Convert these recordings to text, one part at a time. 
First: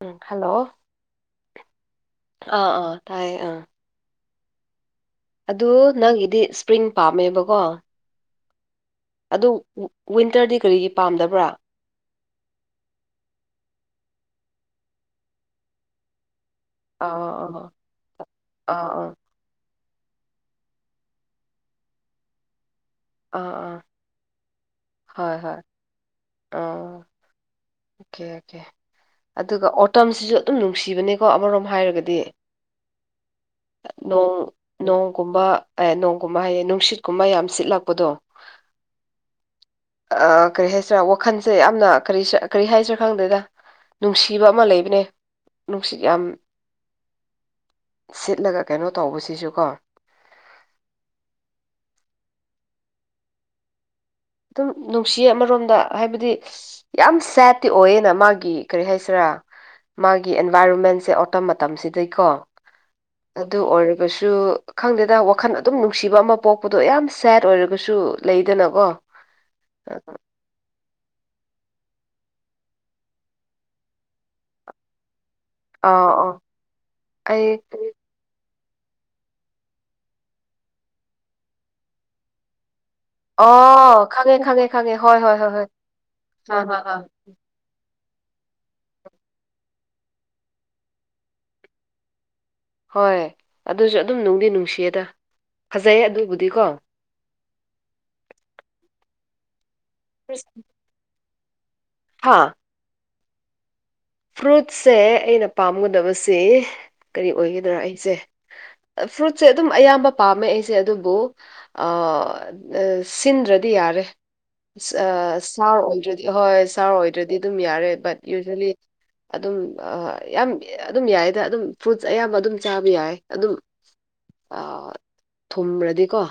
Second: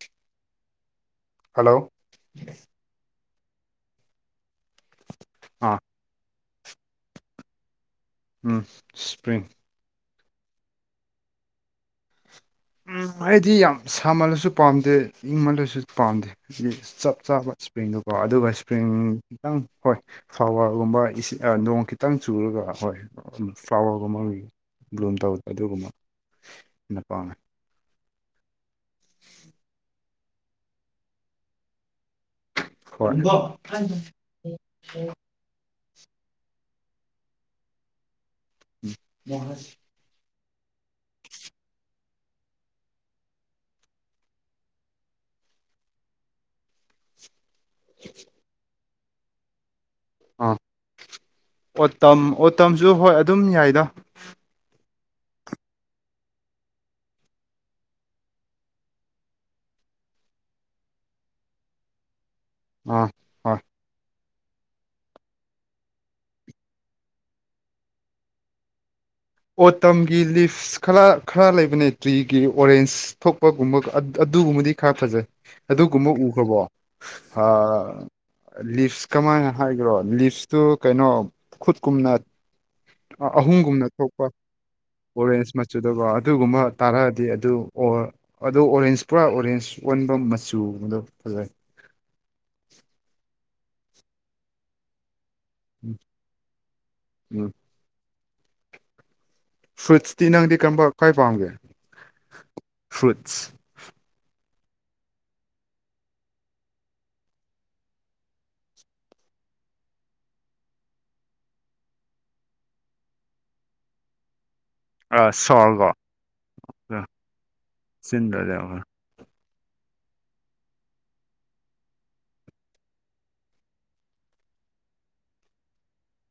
ꯎꯝ hello hello ꯑꯥ ꯑꯥ ꯇꯥꯏ ꯑ ꯑꯗꯨ ꯑꯥ ꯅꯪꯒꯤꯗꯤ ꯏꯁꯄ꯭ꯔꯤꯡ ꯄꯥꯝꯃꯦꯕꯀꯣ ꯎ ꯑꯗꯨ ꯋꯤꯟꯇꯔꯗꯤ ꯀꯔꯤꯒꯤ ꯄꯥꯝꯗꯕ꯭ꯔꯥ ꯎꯝ ꯑꯩꯗꯤ ꯌꯥꯝ ꯁꯥꯃꯜꯂꯁꯨ ꯄꯥꯝꯗꯦ ꯏꯪꯃꯜꯂꯁꯨ ꯄꯥꯝꯗꯦ ꯍꯥꯏꯗꯤ ꯆꯞ ꯆꯥꯕ ꯑꯥ ꯏꯁꯄ꯭ꯔꯤꯡꯗꯨꯣꯀꯣ ꯑꯗꯨꯒ ꯑꯥ ꯑꯥ ꯏꯁꯄ꯭ꯔꯤꯡ ꯑꯥ ꯈꯤꯇꯪ ꯍꯣꯏ ꯐ꯭ꯂꯋꯥꯔꯒꯨꯝꯕ ꯅꯣꯡ ꯈꯤꯇꯪ ꯆꯨꯔꯒ ꯍꯣꯏ ꯑꯥ ꯑꯥ ꯐ꯭ꯂꯥꯋꯔꯒꯨꯝꯕ ꯕ꯭ꯂꯨꯝ ꯍꯣꯏ ꯇꯧꯕꯗ ꯍꯣꯏ ꯑꯗꯨꯒꯨꯝꯕ ꯑꯥ ꯑꯩꯅ ꯄꯥꯝꯃꯦ ꯑꯣꯀꯦ ꯑꯣꯀꯦ ꯑꯗꯨꯒ ꯑꯣꯇꯝꯁꯤꯁꯨ ꯑꯗꯨꯝ ꯅꯨꯡꯁꯤꯕꯅꯦꯀꯣ ꯑꯃꯔꯣꯝ ꯍꯥꯏꯔꯒꯗꯤ ꯍꯣꯏ ꯅꯣꯡ ꯅꯣꯡꯒꯨꯝꯕ ꯅꯣꯡꯒꯨꯝꯕ ꯍꯥꯏꯌꯦ ꯅꯨꯡꯁꯤꯠꯀꯨꯝꯕ ꯌꯥꯝ ꯁꯤꯠꯂꯛꯄꯗꯣ ꯃ ꯀꯔꯤ ꯍꯥꯏꯁꯤꯔꯥ ꯋꯥꯈꯜꯁꯦ ꯌꯥꯝꯅ ꯀꯔꯤ ꯀꯔꯤ ꯍꯥꯏꯁꯤꯔ ꯈꯪꯗꯦꯗ ꯅꯨꯡꯁꯤꯕ ꯑꯃ ꯂꯩꯕꯅꯦ ꯅꯨꯡꯁꯤꯠ ꯌꯥꯝ [unintelligible] ꯁꯤꯠꯂꯒ ꯀꯩꯅꯣ ꯇꯧꯕꯁꯤꯁꯨ ꯀꯣ ꯑꯥ ꯑꯣꯇꯝ ꯑꯣꯇꯝꯁꯨ ꯍꯣꯏ ꯑꯗꯨꯝ ꯌꯥꯏꯗ ꯑꯗꯨꯝ ꯅꯨꯡꯁꯤ ꯑꯃꯔꯣꯝꯗ ꯍꯥꯏꯕꯗꯤ ꯌꯥꯝ ꯁꯦꯠꯇꯇꯤ ꯑꯣꯏꯌꯦꯅ ꯃꯥꯒꯤ ꯀꯔꯤ ꯍꯥꯏꯁꯤꯔꯥ ꯃꯥꯒꯤ ꯑꯦꯟꯚꯥꯏꯔꯣꯟꯃꯦꯟꯁꯦ ꯑꯣꯠꯇ ꯃꯇꯝꯁꯤꯗꯩꯀꯣ ꯑꯥ ꯍꯣꯏ ꯑꯗꯨ ꯑꯣꯏꯔꯒꯁꯨ ꯁꯨ ꯈꯪꯗꯦꯗ ꯋꯥꯈꯜ ꯑꯗꯨꯝ ꯅꯨꯡꯁꯤꯕ ꯑꯃ ꯄꯣꯛꯄꯗꯣ ꯌꯥꯝ ꯁꯦꯠ ꯑꯣꯏꯔꯒꯁꯨ ꯂꯩꯗꯅꯀꯣ ꯑꯣꯇꯝꯒꯤ ꯂꯤꯞꯁ ꯈꯔ ꯈꯔ ꯂꯩꯕꯅꯦ ꯇ꯭ꯔꯤꯒꯤ ꯑꯣꯔꯦꯟꯁ ꯊꯣꯛꯄꯒꯨꯝꯕ ꯑꯗꯨꯒꯨꯝꯕꯗꯤ ꯈꯔ ꯐꯖꯩ ꯑꯥ ꯑꯗꯨꯒꯨꯝꯕ ꯑꯥ ꯎꯈ꯭ꯔꯕꯣ ꯑꯩ ꯑ ꯂꯤꯞꯁ ꯀꯃꯥꯏꯅ ꯍꯥꯏꯈ꯭ꯔꯣ ꯂꯤꯞꯁꯇꯨ ꯀꯩꯅꯣ ꯈꯨꯠꯀꯨꯝꯅ ꯑ ꯑꯍꯨꯝꯒꯨꯝꯅ ꯑꯣ ꯈꯪꯉꯦ ꯈꯪꯉꯦ ꯈꯪꯉꯦ ꯍꯣꯏ ꯍꯣꯏ ꯍꯣꯏ ꯑꯣꯔꯦꯟꯖ ꯍꯣꯏ ꯃꯆꯨꯗꯀꯣ ꯑꯗꯨꯒꯨꯝꯕ ꯑꯥ ꯑꯥ ꯑꯥ ꯇꯥꯔꯛꯑꯗꯤ ꯑꯗꯨ ꯑꯣ ꯑꯗ ꯑꯣꯔꯦꯟꯖ ꯄꯨꯔꯥ ꯑꯣꯔꯦꯟꯖ ꯑꯣꯟꯕ ꯃꯆꯨꯒꯗꯣ ꯐꯖꯩ ꯍꯣꯏ ꯑꯗꯨꯁꯨ ꯑꯗꯨꯝ ꯅꯨꯡꯗꯤ ꯅꯨꯡꯁꯤꯌꯦꯗ ꯐꯖꯩꯌꯦ ꯑꯗꯨꯕꯨꯗꯤꯀꯣ ꯎꯝ ꯐ꯭ꯔꯨꯏꯠꯁꯇꯤ ꯅꯪꯗꯤ ꯀꯔꯝꯕ ꯈ꯭ꯋꯥꯏ ꯄꯥꯝꯒꯦ ꯍꯥꯥ ꯐ꯭ꯔꯨꯏꯠꯁ ꯐ꯭ꯔꯨꯠꯁꯦ ꯑꯩꯅ ꯄꯥꯝꯒꯗꯕꯁꯤ ꯀꯔꯤ ꯑꯣꯏꯒꯗ꯭ꯔꯥ ꯑꯩꯁꯦ ꯐ꯭ꯔꯨꯠꯁꯦ ꯑꯗꯨꯝ ꯑꯌꯥꯝꯕ ꯄꯥꯝꯃꯦ ꯑꯩꯁꯦ ꯑꯗꯨꯕꯨ ꯁꯤꯟꯗ꯭ꯔꯗꯤ ꯗꯤ ꯌꯥꯔꯦ ꯁꯥꯔ ꯁꯣꯔꯒꯣ ꯑꯣꯏꯗ꯭ꯔꯗꯤ ꯍꯣꯏ ꯁꯥꯔ ꯑꯣꯏꯗ꯭ꯔꯗꯤ ꯑꯗꯨꯝ ꯌꯥꯔꯦ ꯕꯠ ꯆꯤꯟꯗ꯭ꯔꯗꯤ ꯌꯨꯖꯋꯦꯜꯂꯤ ꯑꯥ ꯑꯗꯨꯝ ꯌꯥꯝ ꯑꯗꯨꯝ ꯌꯥꯏꯗ ꯑꯗꯨꯝ ꯐ꯭ꯔꯨꯠꯁ ꯑꯌꯥꯝꯕ ꯑꯗꯨꯝ ꯆꯥꯕ ꯌꯥꯏ ꯑꯗꯨꯝ ꯑ ꯊꯨꯝꯕ꯭ꯔꯗꯤꯀꯣ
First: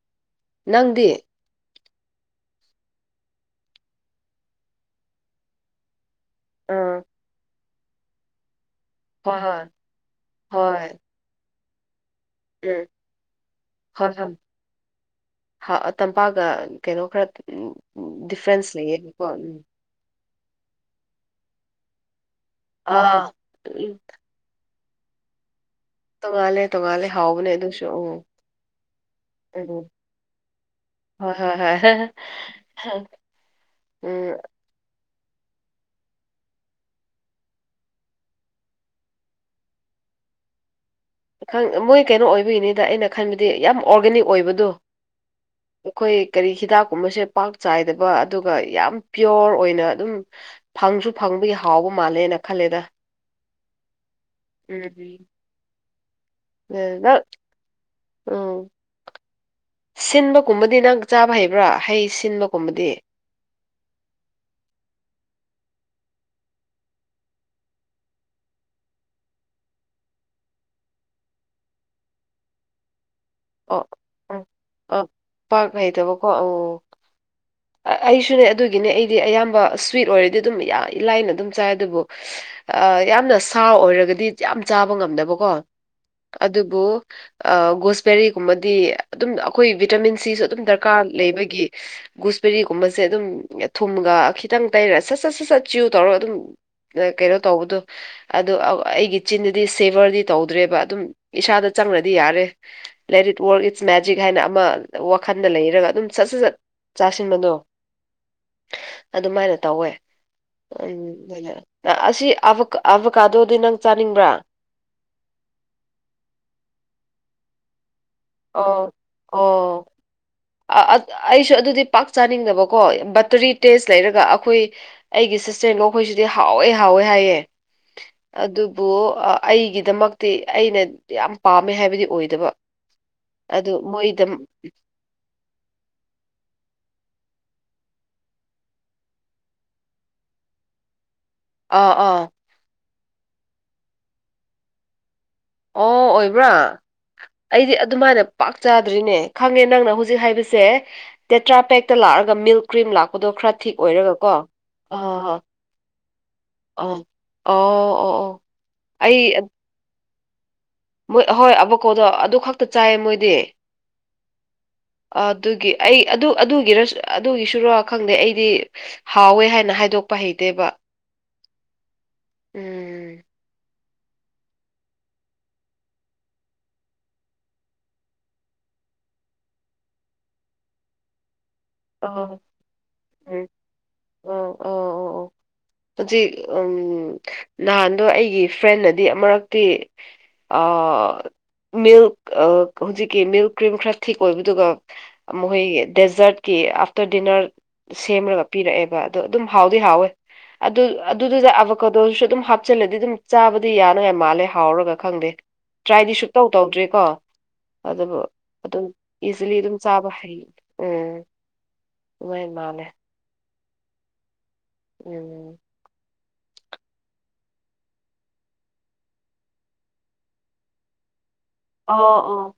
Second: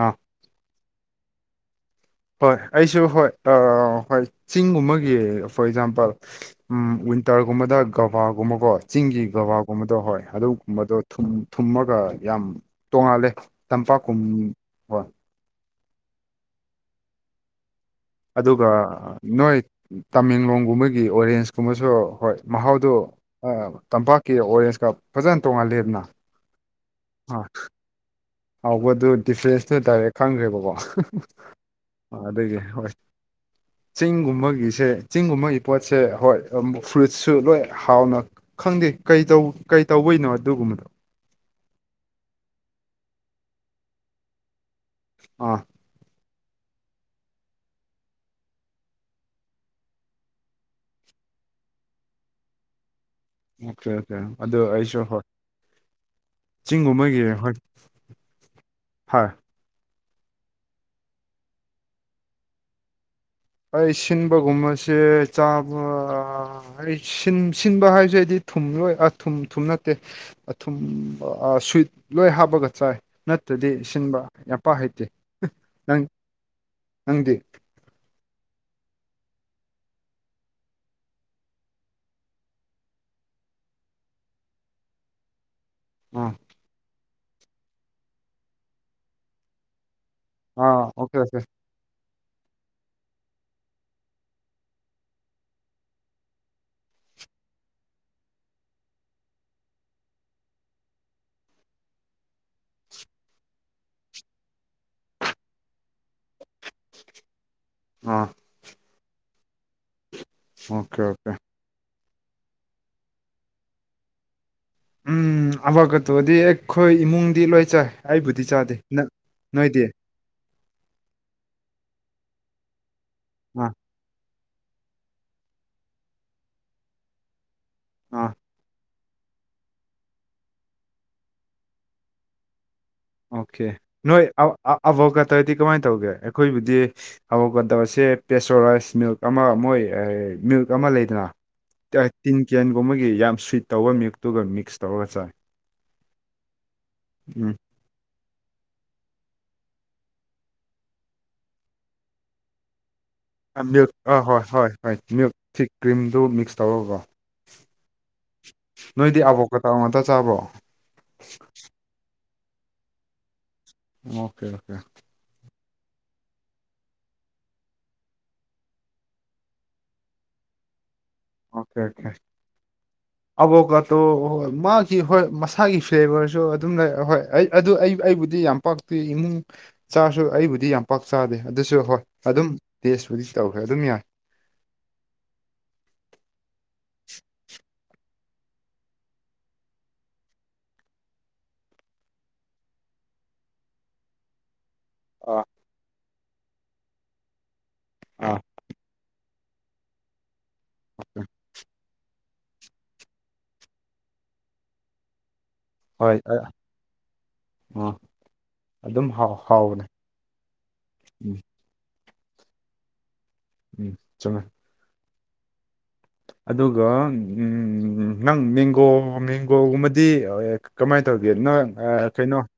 ꯑꯥ ꯅꯪꯗꯤ ꯍꯣꯏ ꯑꯩꯁꯨ ꯍꯣꯏ ꯍꯣꯏ ꯆꯤꯡꯒꯨꯝꯕꯒꯤ ꯐꯣꯔ ꯑꯦꯛꯖꯥꯝꯄꯜ ꯎꯝ ꯑꯥ ꯋꯤꯟꯇꯔꯒꯨꯝꯕꯗ ꯒꯕꯥꯒꯨꯝꯕꯀꯣ ꯆꯤꯡꯒꯤ ꯍꯣꯏ ꯍꯣꯏ ꯕꯕꯥꯒꯨꯝꯕꯗꯣ ꯍꯣꯏ ꯑꯗꯨꯒꯨꯝꯕꯗꯣ ꯊꯨꯝꯃꯒ ꯌꯥꯝ ꯍꯣꯏ ꯎꯝ ꯇꯣꯡꯉꯥꯜꯂꯦ ꯍꯣꯏ ꯇꯝꯄꯥꯛꯈꯨꯝ ꯍꯣꯏ ꯍꯣꯏ ꯇꯝꯄꯥꯛꯒ ꯀꯩꯅꯣ ꯈꯔ ꯎ ꯑꯗꯨꯒ ꯅꯣꯣꯏ ꯇꯥꯃꯦꯡꯂꯣꯡꯒꯨꯝꯕꯒꯤ ꯑꯣꯔꯦꯟꯁ ꯀꯨꯝꯕꯁꯨ ꯍꯣꯏ ꯃꯍꯥꯎꯗꯨ ꯑꯥ ꯎꯝ ꯇꯝꯄꯥꯛꯀꯤ ꯑꯣꯔꯦꯟꯁ ꯀꯞ ꯐꯖꯅ ꯇꯣꯡꯉꯜꯂꯦ ꯇꯣꯡꯉꯥꯜꯂꯦ ꯇꯣꯡꯉꯥꯜꯂꯦ ꯍꯥꯎꯕꯅꯦ ꯑꯗꯨꯁꯨ ꯎ ꯍꯥꯎꯧꯕꯗꯨ ꯗꯤꯐ꯭ꯔꯦꯟꯁꯇꯨ ꯗꯥꯏꯔꯦꯛ ꯈꯪꯈ꯭ꯔꯦꯕꯀꯣ ꯍꯣꯏ ꯍꯣꯏ ꯍꯣꯏ ꯑꯗꯨꯗꯤ ꯍꯣꯏ ꯎꯝ ꯆꯤꯡꯒꯨꯝꯕꯒꯤꯁꯦ ꯆꯤꯡꯒꯨꯝꯕꯒꯤ ꯄꯣꯠꯁꯦ ꯍꯣꯏ ꯐ꯭ꯔꯨꯏꯠꯁꯨ ꯂꯣꯏ ꯍꯥꯎꯅ ꯈꯪꯗꯦ ꯀꯩ ꯇꯧꯕ ꯣꯏꯅ ꯑꯗꯨꯣꯒꯨꯝꯃꯗꯣ ꯃꯣꯏ ꯀꯩꯅꯣ ꯑꯣꯏꯕꯒꯤꯅꯤꯗ ꯑꯩꯅ ꯈꯟꯕꯗꯤ ꯌꯥꯝ ꯑꯣꯔꯒꯥꯅꯤꯛ ꯑꯣꯏꯕꯗꯣ ꯑꯥ ꯑꯩꯈꯣꯏ ꯀꯔꯤ ꯍꯤꯗꯥꯛꯀꯨꯝꯕꯁꯦ ꯄꯥꯛ ꯆꯥꯏꯗꯕ ꯑꯗꯨꯒ ꯌꯥꯝ ꯄꯤꯌꯣꯔ ꯑꯣꯏꯅ ꯑꯗꯨꯝ ꯐꯪꯁꯨ ꯐꯪ ꯒꯤ ꯍꯥꯎꯕ ꯃꯥꯜꯂꯦꯅ ꯈꯜꯂꯦꯗ ꯑꯣꯀꯦ ꯑꯣꯀꯦ ꯑꯗꯨꯁꯨ ꯍ ꯎꯝꯗ ꯎꯝ ꯍꯥꯏ ꯁꯤꯟꯕꯒꯨꯝꯕꯗꯤ ꯅꯪ ꯆꯥꯕ ꯍꯩꯕ꯭ꯔꯥ ꯍꯩ ꯁꯤꯟꯕꯒꯨꯝꯕꯗꯤ ꯑꯩ ꯁꯤꯟꯕꯒꯨꯝꯕꯁꯦ ꯆꯥꯕ ꯑꯩ ꯁꯤꯟꯕ ꯍꯥꯏꯁꯦ ꯍꯥꯏꯗꯤ ꯊꯨꯝ ꯂꯣꯏ ꯑ ꯊꯨꯝ ꯊꯨꯝ ꯅꯠꯇꯦ ꯊꯨꯝ ꯁ꯭ꯨꯋꯤꯠ ꯂꯣꯏ ꯍꯥꯞꯄꯒ ꯆꯥꯏ ꯅꯠꯇ꯭ꯔꯗꯤ ꯑꯣ ꯁꯤꯟꯕ ꯎꯝ ꯌꯥꯝꯄꯥ ꯑ ꯍꯩꯇꯦꯪ ꯄꯥꯛ ꯍꯩꯇꯕꯀꯣ ꯑꯣ ꯅꯪꯗꯤ ꯑꯩꯁꯨꯅꯦ ꯑꯗꯨꯒꯤꯅꯦ ꯑꯩꯗꯤ ꯑꯌꯥꯝꯕ ꯁ꯭ꯋꯤꯠ ꯑꯣꯏꯔꯗꯤ ꯑꯗꯨꯝ ꯏ ꯂꯥꯏꯅ ꯑꯗꯨꯝ ꯆꯥꯏ ꯑꯗꯨꯕꯨ ꯌꯥꯝꯅ ꯁꯥ ꯑꯣꯏꯔꯒꯗꯤ ꯌꯥꯝ ꯆꯥꯕ ꯉꯝꯅꯕꯀꯣ ꯑꯥ ꯑꯗꯨꯕꯨ ꯒꯣꯁꯕꯦꯔꯤꯒꯨꯝꯕꯗꯤ ꯑꯗꯨꯝ ꯑꯩꯈꯣꯏ ꯚꯤꯇꯥꯃꯤꯟ ꯁꯤꯁꯨ ꯑꯗꯨꯝ ꯑꯥ ꯗꯔꯀꯥꯔ ꯑꯣꯀꯦ ꯑꯣꯀꯦ ꯂꯩꯕꯒꯤ ꯒꯨꯁꯕꯦꯔꯤꯒꯨꯝꯕꯁꯦ ꯑꯗꯨꯝ ꯊꯨꯝꯒ ꯈꯤꯇꯪ ꯇꯩꯔ ꯁꯠ ꯁꯠ ꯁꯠ ꯁꯠ ꯆꯤꯌꯨ ꯇꯧꯔꯒ ꯑꯗꯨꯝ ꯀꯩꯅꯣ ꯇꯧꯕꯗꯣ ꯑꯗꯨ ꯑꯩꯒꯤ ꯆꯤꯟꯗꯗꯤ ꯁꯦꯚꯔꯗꯤ ꯇꯧꯗ꯭ꯔꯦꯕ ꯑꯗꯨꯝ ꯏꯁꯥꯗ ꯆꯪꯅꯗꯤ ꯌꯥꯔꯦ ꯂꯥꯏꯔꯤ ꯏꯠ ꯋꯥꯔꯛ ꯏꯠꯁ ꯃꯦꯖꯤꯛ ꯍꯥꯏꯅ ꯑꯃ ꯋꯥꯈꯜꯗ ꯂꯩꯔꯒ ꯑꯗꯨꯝ ꯁꯠ ꯁꯠ ꯁꯠ ꯆꯥꯁꯤꯟꯕꯗꯣ ꯑꯥ ꯑꯗꯨꯃꯥꯏꯅ ꯇꯧꯋꯦ ꯎꯝ ꯑꯣꯀꯦ ꯑꯣꯀꯦ ꯑꯁꯤ ꯑ ꯑꯥꯕꯛꯀꯥꯗꯧꯗꯤ ꯅꯪ ꯆꯥꯅꯤꯡꯕ꯭ꯔꯥ ꯎꯝ ꯑꯋꯥꯀ ꯇꯣꯗꯤ ꯑꯩꯈꯣꯏ ꯏꯃꯨꯡꯗꯤ ꯂꯣꯏ ꯆꯥꯏ ꯑꯩꯕꯨꯗꯤ ꯆꯥꯗꯦ ꯑꯣ ꯅ ꯑꯣ ꯅꯣꯏꯗꯤ ꯑꯩꯁꯨ ꯑꯗꯨꯗꯤ ꯄꯥꯛ ꯆꯥꯅꯤꯡꯗꯕꯀꯣ ꯕꯇꯔꯤ ꯑꯥ ꯇꯦꯁ ꯂꯩꯔꯒ ꯑꯩꯈꯣꯏ ꯑꯩꯒꯤ ꯁꯤꯁꯇꯔꯅꯣ ꯑꯩꯈꯣꯏꯁꯤꯗꯤ ꯍꯥꯎꯋꯦ ꯍꯥꯎꯋꯦ ꯍꯥꯏꯌꯦꯦ ꯑꯥ ꯑꯗꯨꯕꯨ ꯑꯩꯒꯤꯗꯃꯛꯇꯤ ꯑꯩꯅ ꯌꯥꯝ ꯄꯥꯝꯃꯦ ꯍꯥꯏꯕꯗꯤ ꯑꯣꯏꯗꯕ ꯑꯣꯀꯦ ꯑꯗꯨ ꯃꯣꯏꯗ ꯅꯣꯏꯒ ꯑꯗꯤ ꯀꯃꯥꯏꯅ ꯇꯧꯒꯦ ꯑꯩꯈꯣꯏꯕꯨꯗꯤ ꯍꯧꯐꯛꯀꯗꯕꯁꯦ ꯄ꯭ꯔꯦꯁꯣꯔꯥꯏꯁ ꯃꯤꯜꯛ ꯑꯃ ꯃꯣꯏ ꯃꯤ ꯑꯃ ꯂꯩꯗꯅ ꯑꯥ ꯑꯥ ꯇꯤꯟ ꯀꯦꯟꯒꯨꯝꯕꯒꯤ ꯌꯥꯝ ꯁ꯭ꯋꯤꯠ ꯇꯧꯕ ꯃꯛꯇꯨꯒ ꯃꯤꯛꯁ ꯇꯧꯔꯒ ꯆꯥꯏ ꯑꯣ ꯑꯣꯏꯕ꯭ꯔꯥ ꯎꯝ ꯑꯩꯗꯤ ꯑꯗꯨꯃꯥꯏꯅ ꯄꯥꯛ ꯆꯥꯗ꯭ꯔꯤꯅꯦ ꯈꯪꯉꯦ ꯅꯪꯅ ꯍꯧꯖꯤꯛ ꯍꯥꯏꯕꯁꯦ ꯇꯦꯇ꯭ꯔꯥ ꯄꯦꯛꯇ ꯂꯥꯛꯑꯒ ꯃꯤꯜꯛ ꯀ꯭ꯔꯤꯝ ꯂꯥꯛꯄ ꯄꯣꯗꯣ ꯈꯔ ꯊꯤꯛ ꯃꯤꯜꯛ ꯑꯥ ꯑꯣꯏꯔꯒꯀꯣ ꯍꯣꯏ ꯍꯣꯏ ꯍꯣꯏ ꯃꯤꯜꯛ ꯑꯥꯍꯥ ꯊꯤꯛ ꯀ꯭ꯔꯤꯝꯗꯨ ꯃꯤꯛꯁ ꯑꯥ ꯇꯧꯔꯒꯀꯣ ꯑꯣ ꯑꯣ ꯑꯣ [unintelligible] [inaudible] ꯅꯣꯏꯗꯤ ꯑꯕꯣꯛꯀꯇꯥ ꯉꯥꯛꯇ ꯆꯥꯕ꯭ꯔꯣ ꯃꯣꯏ ꯑꯍꯣꯏ ꯑꯕꯀꯣꯗꯣ ꯑꯗꯨ ꯈꯛꯇ ꯆꯥꯏꯌꯦ ꯃꯣꯏꯗꯤ ꯑꯣꯀꯦ ꯑꯣꯀꯦ ꯑꯗꯨꯒꯤ ꯑꯩ ꯑꯗꯨ ꯑꯗꯨꯒꯤꯔꯁꯨ ꯑꯗꯨꯒꯤꯁꯨꯔ ꯈꯪꯗꯦ ꯑꯩꯗꯤ ꯍꯥꯎꯋꯦ ꯍꯥꯏꯅ ꯍꯥꯏꯗꯣꯛꯄ ꯍꯩꯇꯦ ꯁꯦꯕ ꯑꯣꯀꯦ ꯑꯣꯀꯦ ꯑꯕ ꯀ ꯑ ꯍꯣꯏ ꯃꯥꯒꯤ ꯍꯣꯏ ꯃꯁꯥꯒꯤ ꯐ꯭ꯂꯦꯕꯔꯁꯨ ꯑꯗꯨꯝ ꯂꯩ ꯍꯣꯏ ꯑꯩ ꯑꯗꯨ ꯑꯩ ꯑꯩꯕꯨꯗꯤ ꯌꯥꯝ ꯄꯥꯛ ꯑꯩ ꯏꯃꯨꯡ ꯆꯥꯁꯨ ꯑꯩꯕꯨꯗꯤ ꯌꯥꯝ ꯄꯥꯛ ꯆꯥꯗꯦ ꯑꯗꯨꯁꯨ ꯍꯣꯏ ꯑꯣ ꯑꯗꯨꯝ ꯇꯦꯁꯄꯨꯗꯤ ꯎꯝ ꯇꯧꯈ꯭ꯔꯦ ꯑꯗꯨꯝ ꯌꯥꯏ ꯑꯣ ꯑꯣ ꯑꯣ ꯑꯣ ꯍꯧꯖꯤꯛ ꯎꯝ ꯅꯍꯥꯟꯗꯣ ꯑꯩꯒꯤ ꯐ꯭ꯔꯦꯟꯅꯗꯤ ꯑꯃꯨꯔꯛꯇꯤ ꯃꯤꯜꯛ ꯍꯧꯖꯤꯛꯀꯤ ꯃꯤꯜꯛ ꯀ꯭ꯔꯤꯝ ꯈꯔ ꯊꯤꯛ ꯑꯣꯏꯕꯗꯨꯒ ꯑꯥ ꯃꯈꯣꯏꯒꯤ ꯗꯦꯖꯔꯠꯀꯤ ꯑꯥꯐꯇꯔ ꯗꯤꯅꯔ ꯑꯥ ꯁꯦꯝꯃꯒ ꯄꯤꯔꯛꯑꯦꯕ ꯑ ꯑꯗꯨꯝ ꯍꯥꯎꯗꯤ ꯍꯥꯎꯋꯦ ꯑꯗꯨ ꯑꯗꯨꯗꯨꯗ ꯑꯕꯀꯗꯣꯁꯨ ꯑꯗꯨꯝ ꯍꯥꯞꯆꯤꯂꯗꯤ ꯑꯗꯨꯝ ꯆꯥꯕꯗꯤ ꯌꯥꯅꯉꯥꯏ ꯃꯥꯜꯂꯦ ꯍꯥꯎꯔꯒ ꯈꯪꯗꯦ ꯇ꯭ꯔꯥꯏꯗꯤ ꯍꯣꯏ ꯑ ꯁꯨꯛꯇꯧ ꯇꯧꯗ꯭ꯔꯔꯤ ꯀꯣ ꯑ ꯑꯥ ꯑꯗꯨ ꯑꯗꯨꯝ ꯍꯥꯎ ꯏꯁꯤꯂꯤ ꯑꯗꯨꯝ ꯍꯥꯎꯕꯅꯦ ꯆꯥꯕ ꯍꯔꯤ ꯑ ꯎꯝ ꯥꯏ ꯃꯥꯅꯦ ꯎꯝ ꯆꯉ [inaudible] [unintelligible] ꯎꯝ [inaudible] ꯑꯗꯨꯒ ꯅꯪ ꯃꯦꯡꯒꯣ ꯃꯦꯡꯒꯣꯒꯨꯝꯕꯗꯤ ꯀꯃꯥꯏꯅ ꯇꯧꯒ ꯅꯪ ꯑꯣ ꯀꯩꯅꯣ ꯑꯣ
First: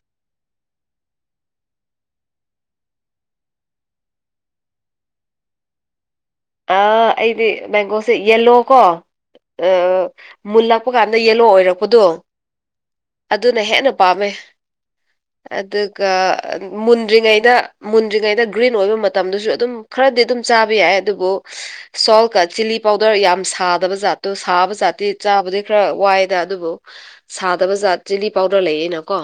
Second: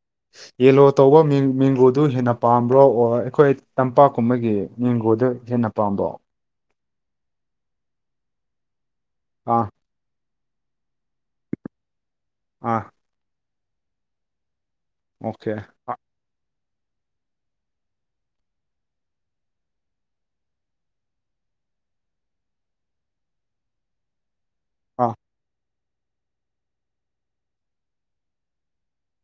ꯌꯦꯂꯣ ꯇꯧꯕ ꯃꯦꯡꯒꯣꯗꯨ ꯍꯦꯟꯅ ꯄꯥꯝꯕ꯭ꯔꯣ ꯑꯣ ꯑꯩꯈꯣꯏ ꯇꯝꯄꯥꯛꯀꯨꯝꯕꯒꯤ ꯃꯦꯡꯒꯣꯗ ꯍ ꯩ [inaudible] ꯅꯄꯥꯝꯕꯣ ꯑ ꯑꯩꯗꯤ ꯃꯕꯦꯡꯒꯣꯁꯦ ꯌꯦꯂꯣꯀꯣ ꯑꯥ ꯃꯨꯜꯂꯛꯄ ꯀꯥꯟꯗ ꯌꯦꯂꯣ ꯑꯣꯏꯔꯛꯄꯗꯣ ꯑ [unintelligible] [inaudible] ꯑꯗꯨꯅ ꯍꯦꯟꯅ ꯄꯥꯝꯃꯦ ꯑꯣꯀꯦ ꯑꯥ ꯑꯗꯨꯒ ꯃꯨꯟꯗ꯭ꯔꯤꯉꯩꯗ ꯃꯨꯟꯗ꯭ꯔꯤꯉꯩꯗ ꯒ꯭ꯔꯤꯟ ꯑꯣꯏꯕ ꯃꯇꯝꯗꯨꯁꯨ ꯑꯗꯨꯝ ꯈꯔꯗꯤ ꯑꯗꯨꯝ ꯆꯥꯕ ꯌꯥꯏ ꯑꯗꯨꯕꯨ ꯁꯣꯜꯀ ꯆꯤꯂꯤ ꯄꯥꯎꯗꯔ ꯌꯥꯝꯅ ꯁꯥꯗꯕ ꯖꯥꯠꯇꯣ ꯁꯥꯕ ꯥꯠꯇꯤ ꯆꯥꯕꯗꯤ ꯈꯔ ꯋꯥꯏꯗ ꯑꯗꯨꯕꯨ ꯁꯥꯗꯕ ꯖꯥꯠ ꯆꯤꯂꯤ ꯄꯥꯎꯗꯔ ꯂꯩꯌꯦꯅꯀꯣ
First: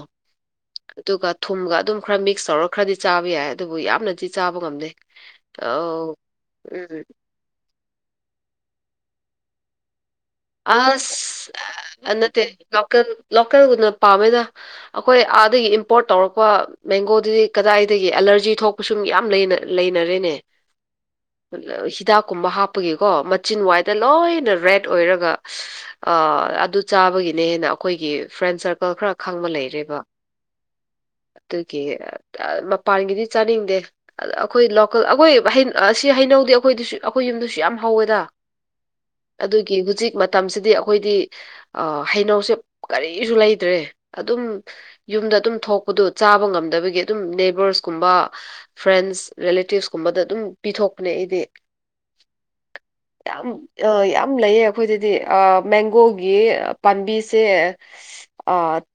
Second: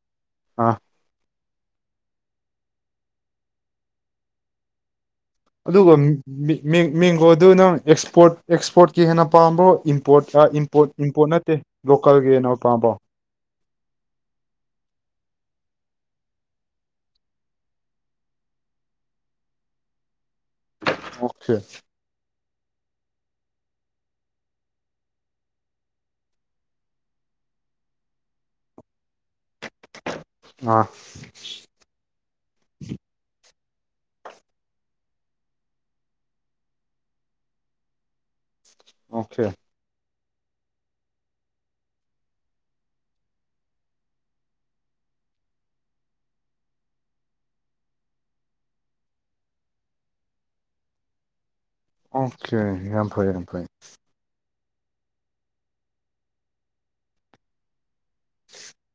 ꯑꯥ ꯑꯗꯨꯒ ꯊꯨꯝꯒ ꯑꯗꯨꯝ ꯈꯔ ꯃꯤꯛꯁ ꯇꯧꯔ ꯈꯔꯗꯤ ꯆꯥꯕ ꯌꯥꯏ ꯑꯗꯨꯕꯨ ꯌꯥꯝꯅꯗꯤ ꯆꯥꯕ ꯉꯝꯅꯩ ꯑꯗꯨꯒ ꯃꯦꯡꯒꯣꯗꯨ ꯅꯪ ꯑꯦꯛꯁꯄꯣꯔꯠ ꯑꯦꯛꯁꯄꯣꯔꯠꯀꯤ ꯍꯦꯟꯅ ꯄꯥꯝꯕꯣ ꯑꯁ ꯂꯣꯀꯦꯜꯒꯤ ꯅꯠꯇꯦ ꯍꯦꯟꯅ ꯄꯥꯝꯕ꯭ꯔꯣ ꯂꯣꯀꯦꯜ ꯂꯣꯀꯦꯜꯒꯨꯝꯅ ꯄꯥꯝꯃꯤꯅ ꯑꯩꯈꯣꯏ ꯑꯥ ꯑꯗꯒꯤ ꯏꯝꯄꯣꯔꯠ ꯇꯧꯔꯛꯄ ꯃꯦꯡꯒꯣꯗꯨꯗꯤ ꯀꯗꯥꯏꯗꯒꯤ ꯑꯦꯂꯔꯖꯤ ꯊꯣꯛꯄ ꯁꯨꯝ ꯌꯥꯝ ꯂꯩꯅꯔꯦꯅꯦ ꯑꯣꯀꯦ ꯍꯤꯗꯥꯛ ꯀꯨꯝꯕ ꯍꯥꯞꯄꯒꯤꯀꯣ ꯃꯆꯤꯟ ꯋꯥꯏꯗ ꯂꯣꯏꯅ ꯔꯦꯠ ꯑꯣꯏꯔꯒ ꯑꯗꯨ ꯆꯥꯕꯒꯤꯅꯦ ꯍꯦꯟꯅ ꯑꯩꯈꯣꯏꯒꯤ ꯐ꯭ꯔꯦꯟ ꯁꯔꯀꯜ ꯈꯔ ꯈꯪꯕ ꯂꯩꯔꯦꯕ ꯑꯥ ꯑꯗꯨꯒꯤ ꯃꯄꯥꯟꯒꯤꯗꯤ ꯆꯥꯅꯤꯡꯗꯦ ꯑꯗ ꯑꯩꯈꯣꯏ ꯂꯣꯀꯦꯜ ꯑꯩꯈꯣꯏ ꯁꯤ ꯍꯩꯅꯧꯗꯤ ꯑꯩꯈꯣꯏꯁꯨ ꯑꯩꯈꯣꯏ ꯌꯨꯝꯗꯁꯨ ꯌꯥꯝ ꯍꯧꯋꯦꯗ ꯑꯣꯀꯦ ꯑꯗꯨꯒꯤ ꯍꯧꯖꯤꯛ ꯃꯇꯝꯁꯤꯗꯤ ꯑꯩꯈꯣꯏꯗꯤ ꯍꯩꯅꯧꯁꯦ ꯀꯔꯤꯁꯨ ꯂꯩꯇ꯭ꯔꯦ ꯑꯗꯨꯝ ꯌꯨꯝ ꯑꯗꯨꯝ ꯊꯣꯛꯄꯗꯨ ꯆꯥꯕ ꯉꯝꯗꯕꯒꯤ ꯑꯗꯨꯝ ꯅꯦꯕꯔꯁꯀꯨꯝꯕ ꯐ꯭ꯔꯦꯟꯁ ꯦꯂꯦꯇꯤꯞꯁꯀꯨꯝꯕꯗ ꯑꯗꯨꯝ ꯑꯗꯨꯨꯝ ꯄꯤꯊꯣꯛꯄꯅꯦ ꯑꯩꯗꯤ ꯑꯣꯀꯦ ꯐꯩ ꯌꯥꯝ ꯐꯩ ꯌꯥꯝ ꯂꯩꯌꯦ ꯑꯩꯈꯣꯏꯗꯗꯤ ꯃꯦꯡꯒꯣꯒꯤ ꯄꯥꯝꯕꯤꯁꯦ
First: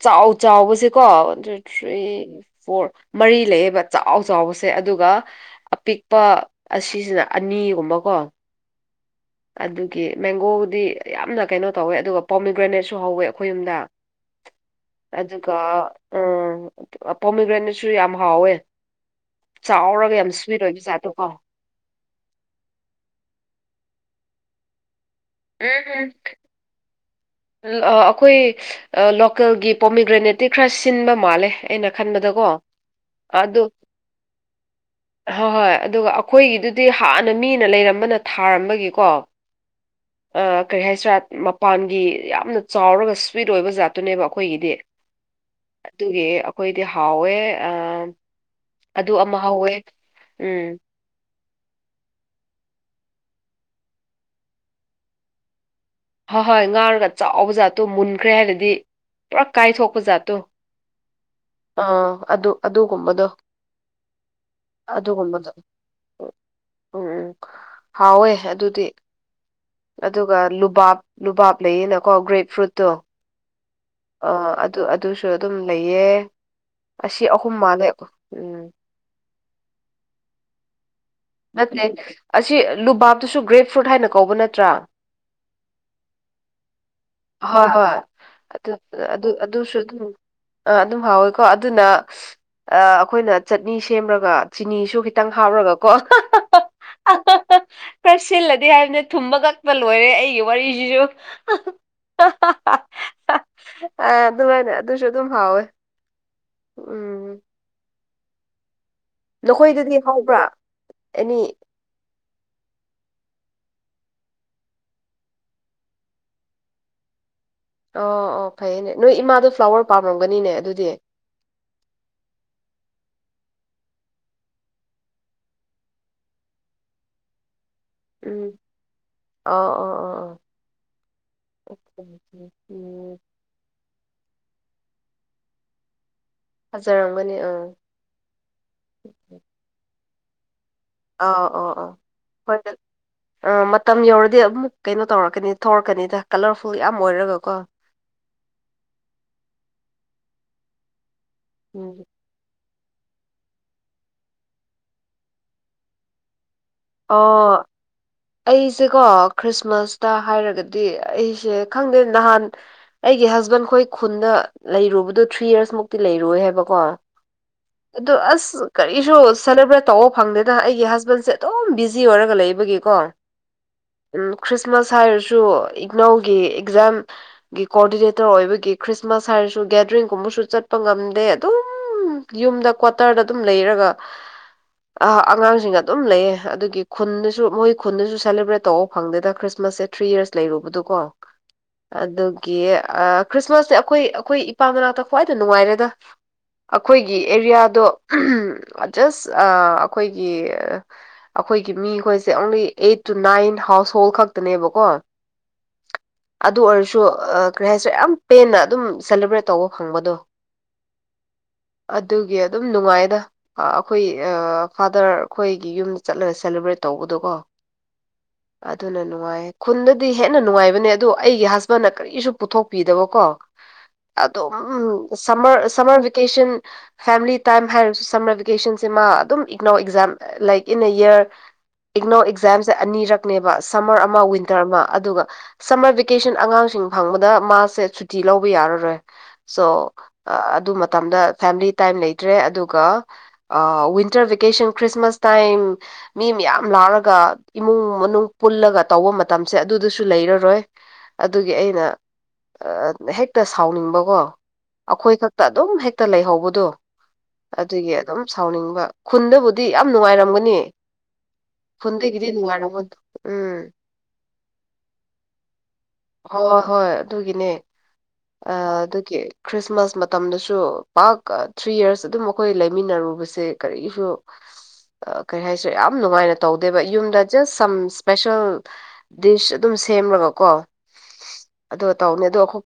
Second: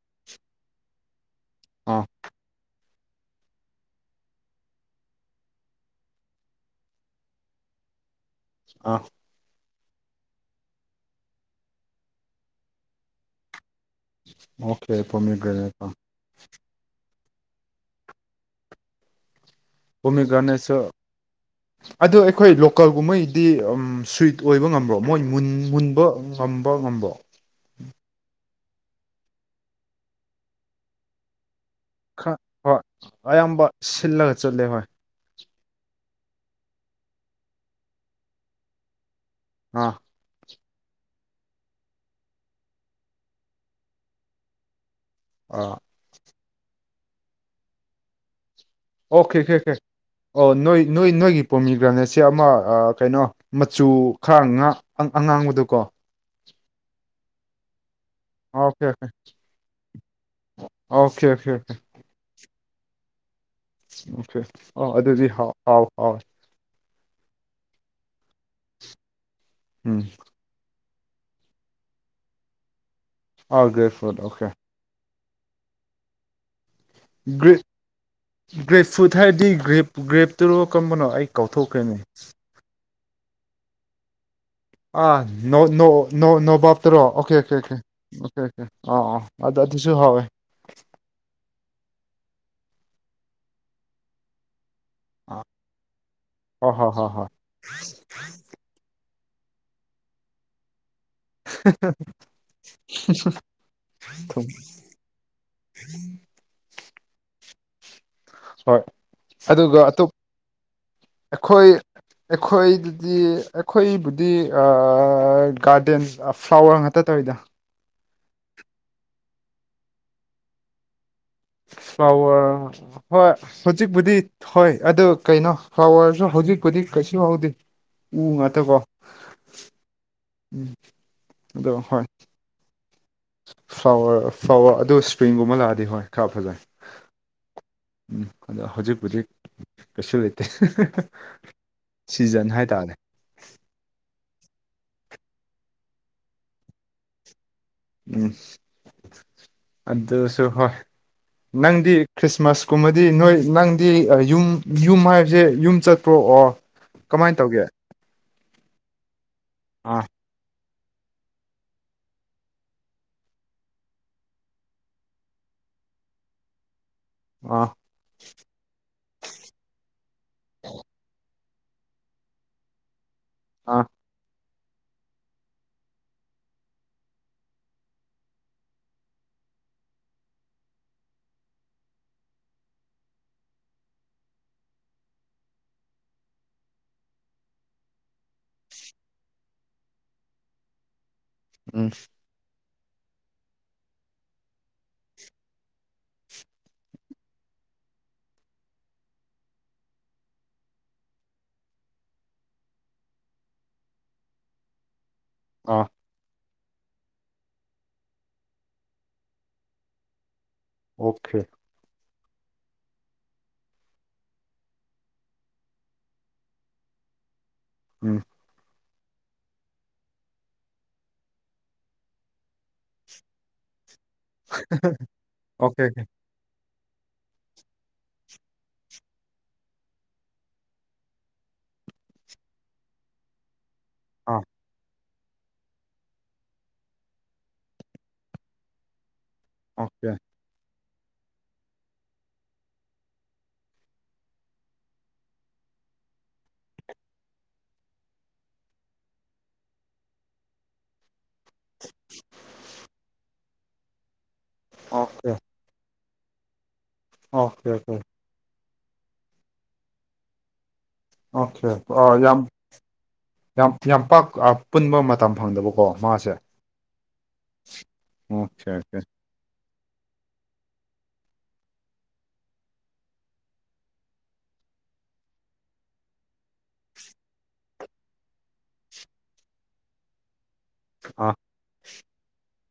ꯆꯥꯎ ꯆꯥꯎꯕꯁꯦꯀꯣꯟ ꯊ꯭ꯔꯤ ꯑꯥ ꯐꯣꯔ ꯃꯔꯤ ꯂꯩꯌꯦꯕ ꯆꯥꯎ ꯆꯥꯎꯕꯁꯦ ꯑꯗꯨꯒ ꯑꯄꯤꯛꯄ ꯑꯁꯤꯁꯤꯅ ꯑꯅꯤꯒꯨꯝꯕꯀꯣ ꯑꯥ ꯑꯗꯨꯒꯤ ꯃꯦꯡꯒꯣꯕꯨꯗꯤ ꯌꯥꯝꯅ ꯀꯩꯅꯣ ꯇꯧꯋꯦ ꯑꯗꯨꯒ ꯄꯣꯃꯤꯒ꯭ꯔꯦꯅꯦꯠꯁꯨ ꯍꯧꯋꯦ ꯑꯩꯈꯣꯏ ꯌꯨꯝꯗ ꯑꯣꯀꯦ ꯑꯗꯨ ꯀꯥ ꯄꯣꯃꯤꯒ꯭ꯔꯦꯅꯦꯠ ꯑ ꯄꯣꯃꯤꯒ꯭ꯔꯦꯦꯟꯗꯁꯨ ꯌꯥꯝ ꯍꯥꯎꯋꯦ ꯆꯥꯎꯔꯒ ꯚꯣꯃꯤ ꯌꯥꯝ ꯁ꯭ꯋꯤꯠ ꯒꯅꯦꯁꯨ ꯑꯣꯏꯕ ꯖꯥꯠꯇꯣ ꯀꯣ ꯑꯗꯨ ꯑꯩꯈꯣꯏ ꯂꯣꯀꯦꯜꯒꯨꯝꯕꯩꯗꯤ ꯎ ꯁ꯭ꯋꯤꯠ ꯑꯣꯏꯕ ꯉꯝꯕ꯭ꯔꯣ ꯃꯣꯏꯨꯟ ꯎꯝ ꯃꯨꯟꯕ ꯎꯝ ꯉꯝꯕ ꯉꯝꯕ꯭ꯔꯣ ꯎꯝ, ꯑ, ꯑꯩꯈꯣꯏ ꯂꯣꯀꯦꯜꯒꯤ ꯄꯣꯃꯤꯒ꯭ꯔꯦꯅꯦꯠꯇꯤ ꯈꯔ ꯁꯤꯟꯕ ꯃꯥꯜꯂꯦ ꯑꯩꯅ ꯈꯔ ꯈꯟꯕꯗꯀꯣ ꯍꯣꯏ ꯑꯗꯨ ꯑꯌꯥꯝꯕ ꯁꯤꯜꯂꯒ ꯆꯠꯂꯦ ꯍꯣꯏ ꯍꯣꯏ ꯍꯣꯏ ꯑꯗꯨꯒ ꯑꯩꯈꯣꯏꯒꯤꯗꯨꯗꯤ ꯍꯥꯟꯅ ꯃꯤꯅ ꯂꯩꯔꯝꯕꯅ ꯊꯥꯔꯝꯕꯒꯤꯀꯣ ꯑꯥ ꯀꯔꯤ ꯍꯥꯏꯁꯤꯔꯥꯠ ꯃꯄꯥꯟꯒꯤ ꯌꯥꯝꯅ ꯆꯥꯎꯔꯒ ꯁ꯭ꯋꯤꯠ ꯑꯣꯏꯕ ꯖꯥꯠꯇꯨꯅꯦꯕ ꯑꯩꯈꯣꯏꯒꯤꯗꯤ ꯑꯥ ꯑꯗꯨꯒꯤ ꯑꯩꯈꯣꯏꯗꯤ ꯍꯥꯎꯋꯦ ꯑ ꯑꯗꯨ ꯑꯣꯀꯦ ꯑꯃ ꯑꯣꯦ ꯑꯣꯀꯦ ꯍꯧꯋꯦ ꯑꯣ ꯎꯝ ꯅꯣꯏ ꯅꯣꯏ ꯅꯣꯏ ꯄꯣꯃꯤ ꯒ꯭ꯔꯥꯅꯦꯠꯁꯦ ꯑꯃ ꯀꯩꯅꯣ ꯃꯆꯨ ꯈꯔ ꯑꯉꯥꯡꯕꯗꯀꯣ ꯍꯣꯏ ꯍꯣꯏ ꯉꯥꯡꯔꯒ ꯆꯥꯛꯑꯣ ꯖꯥꯠꯣ ꯃꯨꯟꯅ ꯆꯠꯈ꯭ꯔꯦ ꯍꯥꯏꯔꯗꯤ ꯑꯣꯀꯦ ꯄꯨꯔꯥ ꯀꯥꯏꯊꯣꯛꯄ ꯖꯥꯠꯇꯣ ꯑꯣꯀꯦ ꯑꯣꯀꯦ ꯑꯣꯀꯦ ꯑꯥ ꯑꯗꯨ ꯑꯗꯨꯒꯨꯝꯕꯗꯣ ꯑꯣꯦ ꯑ ꯑꯗꯨꯒꯨꯝꯕꯗꯣ ꯑꯗꯨꯗꯗꯤꯥꯎꯥꯎ ꯍꯥꯎ ꯎꯝ ꯎꯝ ꯍꯥꯎꯋꯦ ꯑꯗꯨꯗꯤ ꯎꯝ ꯑꯗꯨꯒ ꯂꯨꯕꯥꯥꯞ ꯂꯩꯌꯦꯅꯀꯣ ꯒ꯭ꯔꯦꯞ ꯐ꯭ꯔꯨꯠꯇꯣ ꯑꯣꯒꯦ ꯐꯜ ꯑ ꯑꯣꯀꯦ ꯑꯗꯨ ꯑꯗꯨꯁꯨ ꯑꯗꯨꯝ ꯂꯩꯌꯦ ꯑꯁꯤ ꯒ ꯑꯍꯨꯝ ꯃꯥꯜꯂꯦ ꯎꯝ ꯒ꯭ꯔꯦꯞ ꯐꯨꯗ ꯍꯥꯏꯔꯗꯤ ꯒ꯭ꯔꯦꯞ ꯒ꯭ꯔꯦꯞꯇꯔꯣ ꯀꯝꯕꯅꯣ ꯅꯠꯇꯦ ꯑꯁꯤ ꯂꯨꯕꯥꯞꯇꯁꯨ ꯒ꯭ꯔꯦꯞ ꯐ꯭ꯔꯨꯠ ꯍꯥꯏꯅ ꯀꯧꯕ ꯅꯠꯇꯦ ꯑꯥ ꯅꯣꯕꯥꯞ ꯆꯠꯇ꯭ꯔꯣ ꯑꯣꯀꯦ ꯑꯣꯀꯦ ꯍꯣꯏ ꯑꯣꯀꯦ ꯍꯣꯏ ꯑꯣꯀꯦ ꯑꯣꯀꯦ ꯑꯥ ꯑꯥ ꯑꯗ ꯑꯗꯨꯁꯨ ꯍꯥꯎꯋꯦ ꯑ ꯑꯗꯨꯝ ꯍꯥꯎꯋꯦꯀꯣ ꯑꯗꯨꯅ ꯑꯩꯈꯣꯏꯅ ꯆꯠꯅꯤ ꯁꯦꯝꯃꯒ ꯆꯤꯅꯤꯁꯨ ꯈꯤꯇꯪ ꯑꯥ ꯍꯥꯎꯔꯒꯀꯣ ꯍꯣꯏ ꯍꯣꯏ ꯍꯣꯏ ꯍꯣꯏ ꯈꯔ ꯁꯤꯜꯂꯗꯤ ꯍꯥꯏꯕ ꯅ ꯊꯨꯝꯕ ꯀꯛꯄ ꯂꯣꯏꯔꯦ ꯑꯩꯒꯤ ꯋꯥꯔꯤꯁꯤꯁꯨ [unintelligible] ꯑ ꯊꯨꯝ ꯑꯗꯨꯃꯥꯏꯅ ꯑꯗꯨꯁꯨ ꯑꯗꯨꯝ ꯍꯥꯎꯋꯦ ꯎꯝ ꯍꯣꯏ ꯑꯗꯨꯒꯞ ꯅꯈꯣꯏꯗꯗꯤ ꯍꯧꯕ꯭ꯔꯥ ꯑꯦꯅꯤ ꯑꯩꯈꯣꯏ ꯑꯩꯈꯣꯏ ꯗꯤ ꯑꯩꯈꯣꯏꯕꯨꯗꯤ ꯒꯥꯔꯗꯦꯟ ꯐ꯭ꯂꯥꯋꯔ ꯉꯥꯛꯇ ꯇꯧꯋꯤꯗ ꯑꯣ ꯑꯣ ꯐꯩꯌꯦꯅꯦ ꯅꯣꯏ ꯏꯃꯥꯗꯣ ꯐ꯭ꯂꯥꯋꯔ ꯄꯥꯝꯔꯝꯒꯅꯤꯅꯦ ꯑꯗꯨꯗꯤ [unintelligible] ꯐ꯭ꯂꯥꯋꯔ ꯍꯣꯏ ꯍꯧꯖꯤꯛꯄꯨꯗꯤ ꯍꯣꯏ ꯑꯗꯨ ꯀꯩꯅꯣ ꯐ꯭ꯂꯥꯋꯔꯁꯨ ꯍꯧꯖꯤꯛꯄꯨꯗꯤ ꯀꯁꯤ ꯋꯥꯎꯗ ꯎ ꯎꯝ ꯉꯥꯛꯇꯦꯀꯣ ꯑꯣ ꯑꯣ ꯑꯣ ꯎꯝ ꯑꯣ ꯍꯣꯏ ꯎꯝ ꯐ꯭ꯂꯋꯔ ꯐ꯭ꯂꯋꯔ ꯑꯗꯨ ꯏꯁꯄ꯭ꯔꯤꯡꯒꯨꯝꯕ ꯂꯥꯛꯑꯗꯤ ꯍꯣꯏ ꯈꯔ ꯐꯖꯩ ꯐꯖꯔꯝꯒꯅꯤ ꯑꯥ ꯎꯝ ꯑꯗꯣ ꯍꯧꯖꯤꯛꯄꯗꯤꯛ ꯀꯩꯁꯨ ꯂꯩꯇꯦ ꯑ ꯑ ꯑ ꯁꯤꯖꯟ ꯍꯣꯏ ꯍꯥꯏꯇꯥꯔꯦ ꯑ ꯃꯇꯝ ꯌꯧꯔ ꯑꯗꯨꯗꯤ ꯑꯃꯨꯛ ꯀꯩꯅꯣ ꯇꯧꯔꯛꯀꯅꯤ ꯊꯣꯔꯛꯀꯅꯤꯗ ꯀꯂꯔꯐꯨꯜ ꯌꯥꯝ ꯑꯣꯏꯔꯒꯀꯣ ꯎꯝ ꯑꯗꯨꯁꯨ ꯍꯣꯏ ꯅꯪꯗꯤ ꯎꯝ ꯈ꯭ꯔꯤꯁꯃꯥꯁ ꯀꯨꯝꯃꯗꯤ ꯅꯣꯏ ꯅꯪꯗꯤ ꯌꯨꯝ ꯌꯨꯝ ꯍꯥꯏꯕꯁꯦ ꯌꯨꯝ ꯆꯠꯄ꯭ꯔꯣꯑꯣ ꯀꯃꯥꯏꯅ ꯇꯧꯒꯦ ꯑꯣ ꯑꯩꯁꯦꯀꯣ ꯑꯥ ꯈ꯭ꯔꯤꯁꯃꯥꯁꯇ ꯍꯥꯏꯔꯒꯗꯤ ꯗꯤ ꯑꯩꯁꯦ ꯈꯪꯗꯦ ꯅꯍꯥꯟ ꯑꯩꯒꯤ ꯍꯁꯕꯦꯟ ꯈꯣꯏ ꯈꯨꯟꯗ ꯂꯩꯔꯨꯕꯗꯣ ꯊ꯭ꯔꯤ ꯌꯔꯁ ꯃꯨꯛꯇꯤ ꯂꯩꯔꯣꯏ ꯍꯥꯏꯕꯀꯣ ꯑꯥ ꯑꯣ ꯑꯁ ꯀꯔꯤꯁꯨ ꯁꯦꯂꯦꯕ꯭ꯔꯦꯠ ꯇꯧꯕ ꯐꯪꯗꯦꯅ ꯑꯩꯒꯤ ꯍꯁꯕꯦꯟꯁꯦ ꯑꯗꯨꯝ ꯕꯤꯖꯤ ꯑꯣꯏꯔꯒ ꯂꯩꯕꯒꯤꯀꯣ ꯑꯥ ꯎꯝ ꯈ꯭ꯔꯤꯁꯃꯥꯁ ꯍꯥꯏꯔꯁꯨ ꯏꯅꯧꯒꯤ ꯑꯦꯛꯖꯥꯝꯒꯤ ꯀꯣꯑꯣꯗꯤꯅꯦꯇꯔ ꯑꯣꯏꯕꯒꯤ ꯈ꯭ꯔꯤꯁꯃꯥꯁ ꯍꯥꯏꯔ ꯒꯦꯗꯔꯤꯡꯒꯨꯝꯕꯁꯨ ꯆꯠꯄ ꯉꯝꯗꯦ ꯑꯗꯨꯝ ꯝ ꯌꯨꯝꯗ ꯀ꯭ꯋꯥꯇꯔꯗ ꯑꯗꯨꯝ ꯂꯩꯔꯒ ꯑꯉꯥꯡꯁꯤꯡꯒ ꯑꯗꯨꯝ ꯂꯩꯌꯦ ꯑꯗꯨꯒꯤ ꯈꯨꯟꯅꯁꯨ ꯃꯣꯏ ꯈꯨꯟꯗꯁꯨ ꯁꯦꯂꯦꯕ꯭ꯔꯦꯠ ꯇꯧꯕ ꯐꯪꯗꯦꯗ ꯈ꯭ꯔꯤꯁꯃꯥꯁꯁꯦ ꯊ꯭ꯔꯤ ꯌꯔꯁ ꯂꯩꯔꯨꯕꯗꯣꯀꯣ ꯎꯝ ꯑꯗꯨꯒꯤ ꯈ꯭ꯔꯤꯁꯃꯥꯁꯁꯦ ꯑꯩꯈꯣꯏ ꯑꯩꯈꯣꯏ ꯏꯄꯥ ꯃꯅꯥꯛꯇ ꯈ꯭ꯋꯥꯏꯗ ꯅꯨꯡꯉꯥꯏꯔꯦꯗ ꯑꯩꯈꯣꯏꯒꯤ ꯑꯦꯔꯤꯌꯥꯗꯣ ꯖꯁ ꯑꯩꯈꯣꯏꯒꯤ ꯑꯩꯈꯣꯏꯒꯤ ꯃꯤꯈꯣꯏꯁꯦ only eight two nine household ꯈꯛꯇꯅꯦꯕꯀꯣ ꯑ ꯑꯗꯨ ꯑꯣꯏꯔꯁꯨ ꯀꯔꯤ ꯍꯥꯏꯁꯔꯦ ꯌꯥꯝ ꯄꯦꯟꯅ ꯑꯗꯨꯝ ꯁꯦꯂꯦꯕ꯭ꯔꯦꯠ ꯇꯧꯕ ꯐꯪꯕꯗꯣ ꯑꯣꯈꯦ ꯑꯗꯨꯒꯤ ꯑꯗꯨꯝ ꯅꯨꯡꯉꯥꯏꯗ ꯑꯩꯈꯣꯏ ꯐꯥꯗꯔ ꯑꯩꯈꯣꯏꯒꯤ ꯌꯨꯝ ꯆꯠꯂꯦ ꯁꯦꯂꯦꯕ꯭ꯔꯦꯠ ꯇꯧꯕꯗꯣꯀꯣ ꯎꯝ ꯑꯗꯨꯅ ꯅꯨꯡꯉꯥꯏ ꯈꯨꯟꯗꯗꯤ ꯍꯦꯟꯅ ꯅꯨꯡꯉꯥꯏꯕꯅꯦ ꯑꯗꯨꯗ ꯑꯩꯒꯤ ꯍꯁꯕꯟꯅ ꯀꯔꯤꯁꯨ ꯄꯨꯊꯣꯛꯄꯤꯗꯕꯀꯣ [unintelligible] ꯑꯗꯣ ꯎꯝ sir okay summer vacation family time ꯍꯥꯏꯔꯁꯨ ꯁꯝꯃꯔ ꯚꯦꯀꯦꯁꯟꯁꯦ ꯃꯥ ꯑꯗꯨꯝ ꯏꯛꯅꯧ exam like in a year ꯏꯛꯅꯧ ꯑꯦꯛꯖꯥꯝꯁꯦ ꯑꯅꯤꯔꯛꯅꯦꯕ ꯁꯝꯃꯔ ꯑꯃ ꯑꯥ ꯋꯤꯟꯇꯔ ꯑꯃ ꯑꯗꯨꯒ ꯁꯝꯃꯔ ꯚꯦꯀꯦꯁꯟ ꯑꯉꯥꯡꯁꯤꯡ ꯐꯪꯕꯗ ꯃꯥꯁꯦ ꯁꯨꯇꯤ ꯂꯧꯕ ꯌꯥꯔꯔꯣꯏ ꯁꯣ ꯑꯣꯀꯦ ꯑꯗꯨ ꯃꯇꯝꯗ ꯐꯦꯃꯤꯂꯤ ꯇꯥꯏꯝ ꯂꯩꯇ꯭ꯔꯦ ꯑꯗꯨꯒ ꯋꯤꯟꯇꯔ ꯕꯦꯀꯦꯁꯟ ꯈ꯭ꯔꯤꯁꯃꯥꯁ ꯇꯥꯏꯝ ꯃꯤ ꯃꯌꯥꯝ ꯂꯥꯎꯔꯒ ꯏꯃꯨꯡ ꯃꯅꯨꯡ ꯄꯨꯜꯂꯒ ꯇꯧꯕ ꯃꯇꯝꯁꯦ ꯑꯗꯨꯗꯁꯨ ꯂꯩ ꯔꯣ ꯔꯣꯏ ꯑꯗꯨꯒꯤ ꯑꯩꯅ ꯍꯦꯛꯇ ꯁꯥꯎꯅꯤꯡꯕꯀꯣ ꯑꯩꯈꯣꯏ ꯑꯣꯀꯦ ꯈꯛꯇ ꯑꯗꯨꯝ ꯍꯦ ꯇ ꯂꯩꯍꯧꯕꯗꯣ ꯑꯣꯀꯦ ꯑꯗꯨꯒꯤ ꯑꯗꯨꯝ ꯁꯥꯎꯅꯤꯡꯕ ꯈꯨꯟꯗꯕꯨꯗꯤ ꯌꯥꯝ ꯅꯨꯡꯉꯥꯏꯔꯝꯒꯅꯤ [inaudible] ꯑꯣꯀꯦ ꯈꯨꯟꯗꯒꯤꯗꯤ ꯌꯥꯝ ꯅꯨꯡꯉꯥꯏꯔꯝꯒꯅꯤ ꯎꯝ ꯌꯥꯝ ꯌꯥꯝ ꯄꯥꯛ ꯄꯨꯟꯕ ꯃꯇꯝ ꯐꯪꯗꯕꯀꯣ ꯃꯥꯁꯦ ꯍꯣꯏ ꯍꯣꯏ ꯑꯗꯨꯒꯤꯅꯦ ꯑꯣꯀꯦ ꯑꯣꯀꯦ ꯑꯗꯨꯒꯤ ꯈ꯭ꯔꯤꯁꯃꯥꯁ ꯃꯇꯝꯗꯁꯨ ꯄꯥꯛ ꯊ꯭ꯔꯤ ꯌꯔꯁ ꯑꯗꯨꯝ ꯑꯩꯈꯣꯏ ꯂꯩꯃꯤꯟꯅꯔꯨꯕꯁꯦ ꯀꯔꯤꯒꯤꯁꯨ ꯀꯔꯤ ꯍꯥꯏꯁꯦ ꯌꯥꯝ ꯅꯨꯡꯉꯥꯏꯅ ꯇꯧꯗꯦꯕ ꯌꯨꯝꯗ ꯖꯁ ꯁꯝ ꯏꯁꯄꯦꯁꯦꯜ ꯗꯤꯁ ꯑꯗꯨꯝ ꯁꯦꯝꯂꯒꯀꯣ ꯑꯥ ꯑ ꯇꯧꯅꯤ ꯑꯗꯣ ꯑꯩꯈꯣꯏ